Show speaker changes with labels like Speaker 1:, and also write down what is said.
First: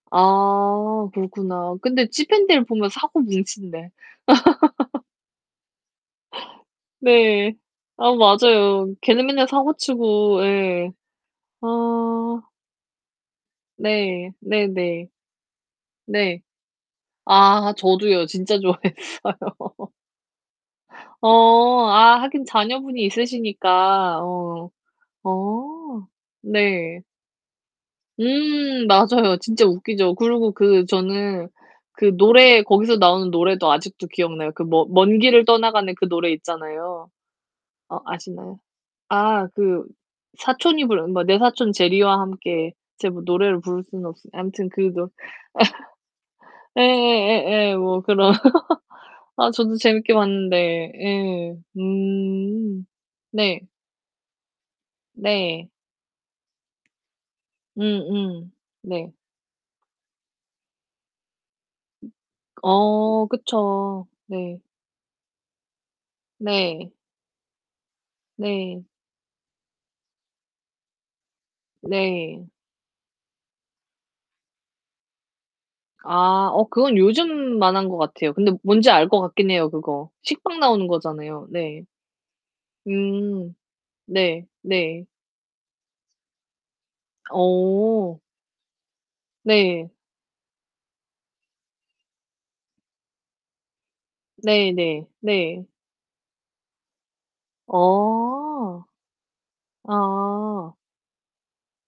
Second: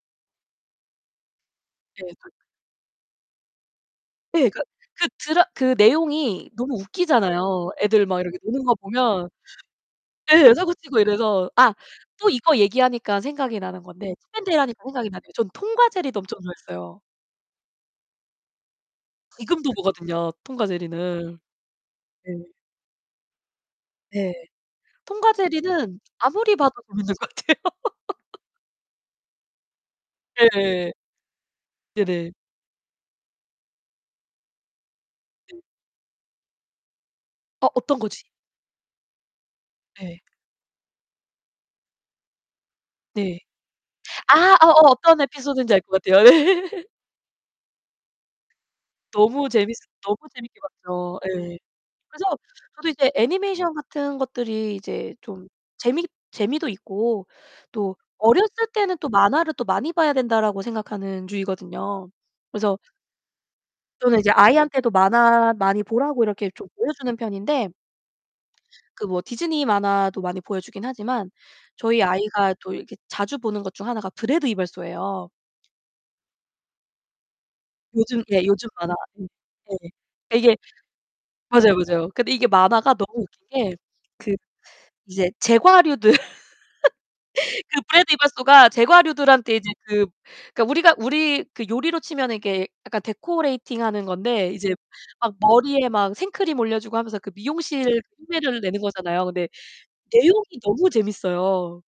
Speaker 1: 아 그렇구나. 근데
Speaker 2: 네.
Speaker 1: 지팬디를 보면 사고 뭉친데.
Speaker 2: 네, 그 그 드라 그 내용이 너무
Speaker 1: 네.
Speaker 2: 웃기잖아요. 애들
Speaker 1: 아
Speaker 2: 막 이렇게 노는 거
Speaker 1: 맞아요. 걔는
Speaker 2: 보면.
Speaker 1: 맨날 사고치고
Speaker 2: 예,
Speaker 1: 예.
Speaker 2: 사고치고 이래서
Speaker 1: 아.
Speaker 2: 아 또 이거 얘기하니까 생각이 나는 건데
Speaker 1: 네
Speaker 2: [unintelligible] 하니까
Speaker 1: 네네.
Speaker 2: 생각이 나네요. 저는 톰과 제리도 엄청
Speaker 1: 네.
Speaker 2: 좋아했어요.
Speaker 1: 아 저도요. 진짜 좋아했어요.
Speaker 2: 지금도 보거든요, 톰과 제리는.
Speaker 1: 어 아
Speaker 2: 네.
Speaker 1: 하긴 자녀분이 있으시니까.
Speaker 2: 네,
Speaker 1: 어.
Speaker 2: 톰과 제리는
Speaker 1: 어.
Speaker 2: 아무리 봐도
Speaker 1: 네.
Speaker 2: 재밌는 것 같아요.
Speaker 1: 음 맞아요. 진짜 웃기죠. 그리고 그
Speaker 2: 예.
Speaker 1: 저는 그
Speaker 2: 네네.
Speaker 1: 노래 거기서 나오는 노래도 아직도 기억나요. 그 머 먼 길을
Speaker 2: 네.
Speaker 1: 떠나가는 그 노래 있잖아요.
Speaker 2: 어 어떤
Speaker 1: 어
Speaker 2: 거지?
Speaker 1: 아시나요? 아 그
Speaker 2: 네.
Speaker 1: 사촌이 부르는 뭐 내 사촌 제리와 함께 제가 뭐
Speaker 2: 네.
Speaker 1: 노래를 부를 수는 없어
Speaker 2: 아
Speaker 1: 아무튼
Speaker 2: 어어
Speaker 1: 그 거.
Speaker 2: 어떤 에피소드인지 알 것 같아요. 예.
Speaker 1: 예 예 예 예. 뭐 그런
Speaker 2: 너무
Speaker 1: 아 저도
Speaker 2: 쟀밌었
Speaker 1: 재밌게
Speaker 2: 너무 재밌게
Speaker 1: 봤는데.
Speaker 2: 봤죠.
Speaker 1: 예.
Speaker 2: 예. 그래서
Speaker 1: 음
Speaker 2: 저도 이제
Speaker 1: 네.
Speaker 2: 애니메이션 같은 것들이 이제 좀
Speaker 1: 네.
Speaker 2: 재미 재미도 있고
Speaker 1: 음
Speaker 2: 또 '어렸을
Speaker 1: 음
Speaker 2: 때는 또
Speaker 1: 네.
Speaker 2: 만화를 또 많이 봐야 된다.'라고 생각하는 주의거든요. 그래서
Speaker 1: 어 그쵸.
Speaker 2: 또는 이제
Speaker 1: 네.
Speaker 2: 아이한테도 만화 많이 보라고 이렇게 좀
Speaker 1: 네.
Speaker 2: 보여주는 편인데
Speaker 1: 네.
Speaker 2: ...그 뭐 디즈니 만화도 많이 보여주긴 하지만 저희
Speaker 1: 네.
Speaker 2: 아이가 또 이렇게 자주 보는 것 중 하나가 브레드 이발소예요.
Speaker 1: 아 어 그건 요즘 만화인 거
Speaker 2: 요즘
Speaker 1: 같아요.
Speaker 2: 예,
Speaker 1: 근데
Speaker 2: 요즘
Speaker 1: 뭔지
Speaker 2: 만화.
Speaker 1: 알 것
Speaker 2: [unintelligible]
Speaker 1: 같긴 해요,
Speaker 2: 네.
Speaker 1: 그거.
Speaker 2: 아 이게
Speaker 1: 식빵 나오는 거잖아요.
Speaker 2: 맞아요,
Speaker 1: 네.
Speaker 2: 맞아요. 근데 이게 만화가 너무 웃긴
Speaker 1: 음
Speaker 2: 게 그
Speaker 1: 네 네.
Speaker 2: 이제 제과류들, 그 브레드
Speaker 1: 어.
Speaker 2: 이발소가 제과류들한테 이제
Speaker 1: 네.
Speaker 2: 그 그러니까 우리가 우리 그 요리로 치면은 이렇게 약간 데코레이팅하는 건데 이제
Speaker 1: 네네,
Speaker 2: 막
Speaker 1: 네.
Speaker 2: 머리에 막 생크림 올려주고 하면서 그 미용실 흉내를 내는
Speaker 1: 어.
Speaker 2: 거잖아요. 근데 내용이
Speaker 1: 아
Speaker 2: 너무 재밌어요.